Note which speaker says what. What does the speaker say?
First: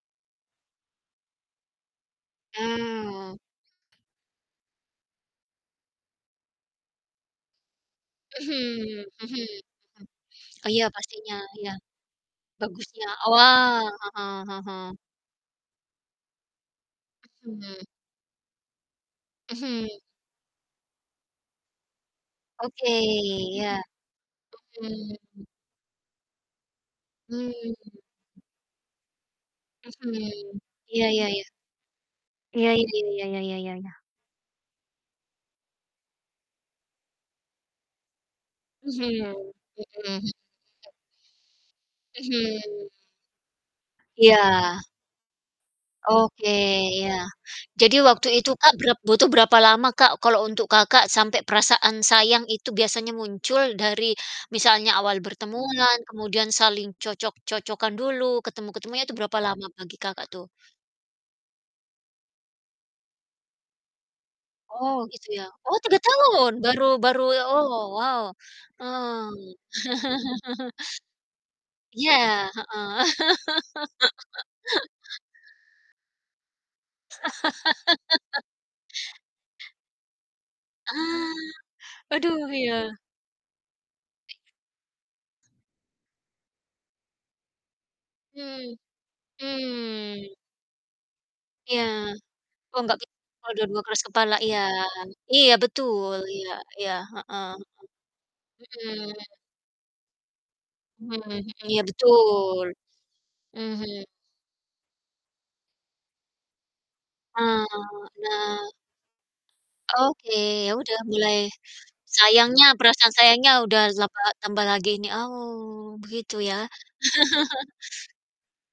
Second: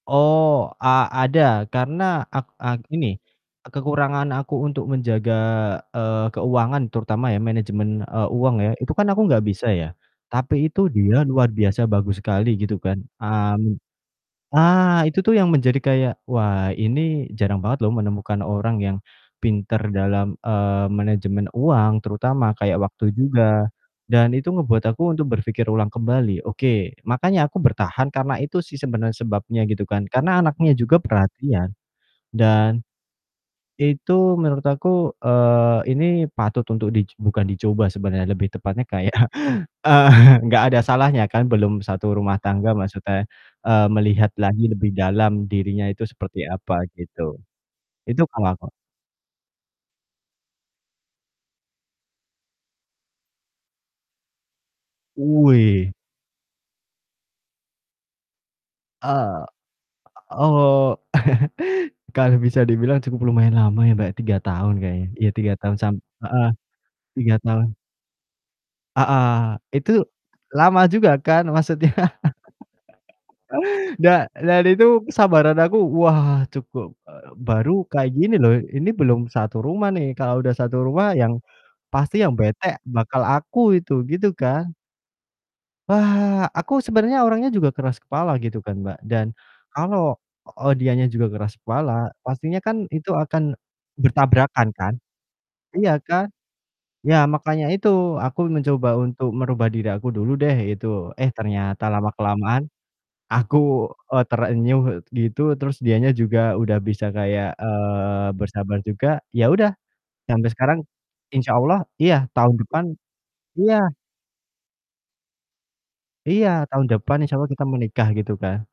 Speaker 1: Oh, a ada karena ak eee, gini,
Speaker 2: Oh.
Speaker 1: eee, kekurangan aku untuk menjaga, eee, keuangan terutama ya manajemen, eee, uang ya, itu
Speaker 2: Mhm,
Speaker 1: kan aku enggak
Speaker 2: mhm.
Speaker 1: bisa ya, tapi
Speaker 2: Iya
Speaker 1: itu dia
Speaker 2: pastinya,
Speaker 1: luar
Speaker 2: iya.
Speaker 1: biasa bagus sekali gitu kan,
Speaker 2: Bagusnya, oh,
Speaker 1: mmm
Speaker 2: wah, heeh heeh.
Speaker 1: ah, itu tuh yang menjadi kayak, "Wah ini jarang banget
Speaker 2: Mhm.
Speaker 1: loh menemukan orang yang pinter
Speaker 2: Mhm.
Speaker 1: dalam, eee, manajemen uang terutama, kayak
Speaker 2: Oke,
Speaker 1: waktu juga."
Speaker 2: iya.
Speaker 1: Dan itu ngebuat
Speaker 2: Mhm
Speaker 1: aku untuk
Speaker 2: mhm.
Speaker 1: berpikir ulang kembali, oke. Makanya aku
Speaker 2: Mmm.
Speaker 1: bertahan karena itu sih sebenarnya sebabnya gitu kan, karena
Speaker 2: Mhm.
Speaker 1: anaknya juga
Speaker 2: Iya iya iya.
Speaker 1: perhatian
Speaker 2: Iya
Speaker 1: dan
Speaker 2: iya iya iya iya iya iya iya.
Speaker 1: itu menurut aku, eee, ini patut untuk dic bukan dicoba sebenarnya, lebih tepatnya
Speaker 2: Mhm,
Speaker 1: kayak
Speaker 2: mhm mhm.
Speaker 1: eee, enggak ada salahnya kan belum satu rumah
Speaker 2: Mhm.
Speaker 1: tangga, maksudnya, eee, melihat lagi
Speaker 2: Iya.
Speaker 1: lebih dalam dirinya itu seperti
Speaker 2: Oke,
Speaker 1: apa
Speaker 2: iya.
Speaker 1: gitu,
Speaker 2: Jadi
Speaker 1: itu
Speaker 2: waktu itu,
Speaker 1: kalau aku.
Speaker 2: Kak, berap butuh berapa lama, Kak kalau untuk Kakak sampai perasaan sayang itu biasanya muncul dari misalnya awal
Speaker 1: Wih.
Speaker 2: bertemuan kemudian saling cocok-cocokan dulu, ketemu-ketemunya itu berapa
Speaker 1: Eee,
Speaker 2: lama bagi Kakak
Speaker 1: o
Speaker 2: tuh?
Speaker 1: oh, kalau bisa dibilang cukup lumayan lama ya, Mbak, 3 tahun
Speaker 2: Oh,
Speaker 1: kayaknya,
Speaker 2: gitu
Speaker 1: ya
Speaker 2: ya.
Speaker 1: 3
Speaker 2: Oh
Speaker 1: tahun
Speaker 2: 3
Speaker 1: samp heeh,
Speaker 2: tahun baru baru
Speaker 1: 3
Speaker 2: ya oh,
Speaker 1: tahun.
Speaker 2: wow. Mmm.
Speaker 1: Heeh, itu lama juga kan, maksudnya.
Speaker 2: Iya, heeh.
Speaker 1: Da dan itu kesabaran aku, wah, cukup eee, baru kayak gini loh, ini belum satu rumah nih, kalau udah satu rumah
Speaker 2: Ah,
Speaker 1: yang pasti yang
Speaker 2: aduh
Speaker 1: bete
Speaker 2: iya.
Speaker 1: bakal aku itu, gitu kan. Wah, aku sebenarnya orangnya juga keras kepala gitu
Speaker 2: Mmm,
Speaker 1: kan, Mbak, dan kalau,
Speaker 2: mmm.
Speaker 1: eee, dianya juga keras
Speaker 2: Iya.
Speaker 1: kepala, pastinya
Speaker 2: Oh,
Speaker 1: kan
Speaker 2: enggak bi
Speaker 1: itu
Speaker 2: kalau
Speaker 1: akan
Speaker 2: dua-dua keras kepala. Iya.
Speaker 1: bertabrakan kan.
Speaker 2: Iya
Speaker 1: Iya
Speaker 2: betul,
Speaker 1: kan?
Speaker 2: iya iya
Speaker 1: Iya
Speaker 2: heeh heeh.
Speaker 1: makanya itu aku mencoba untuk
Speaker 2: Mhm.
Speaker 1: merubah diri aku dulu deh gitu,
Speaker 2: Mmm,
Speaker 1: eh,
Speaker 2: mhm, iya
Speaker 1: ternyata lama-kelamaan
Speaker 2: betul.
Speaker 1: aku,
Speaker 2: Mhm.
Speaker 1: eee, terenyuh gitu, terus dianya juga udah bisa kayak,
Speaker 2: Eee,
Speaker 1: eee,
Speaker 2: nah.
Speaker 1: bersabar juga, ya udah
Speaker 2: Oke.
Speaker 1: sampai
Speaker 2: Ya
Speaker 1: sekarang.
Speaker 2: udah mulai
Speaker 1: Insyaallah iya tahun
Speaker 2: sayangnya,
Speaker 1: depan
Speaker 2: perasaan sayangnya
Speaker 1: iya
Speaker 2: udah zapa tambah lagi ini, oh, begitu
Speaker 1: Iya.
Speaker 2: ya.
Speaker 1: Tahun depan insyaallah kita menikah gitu kan.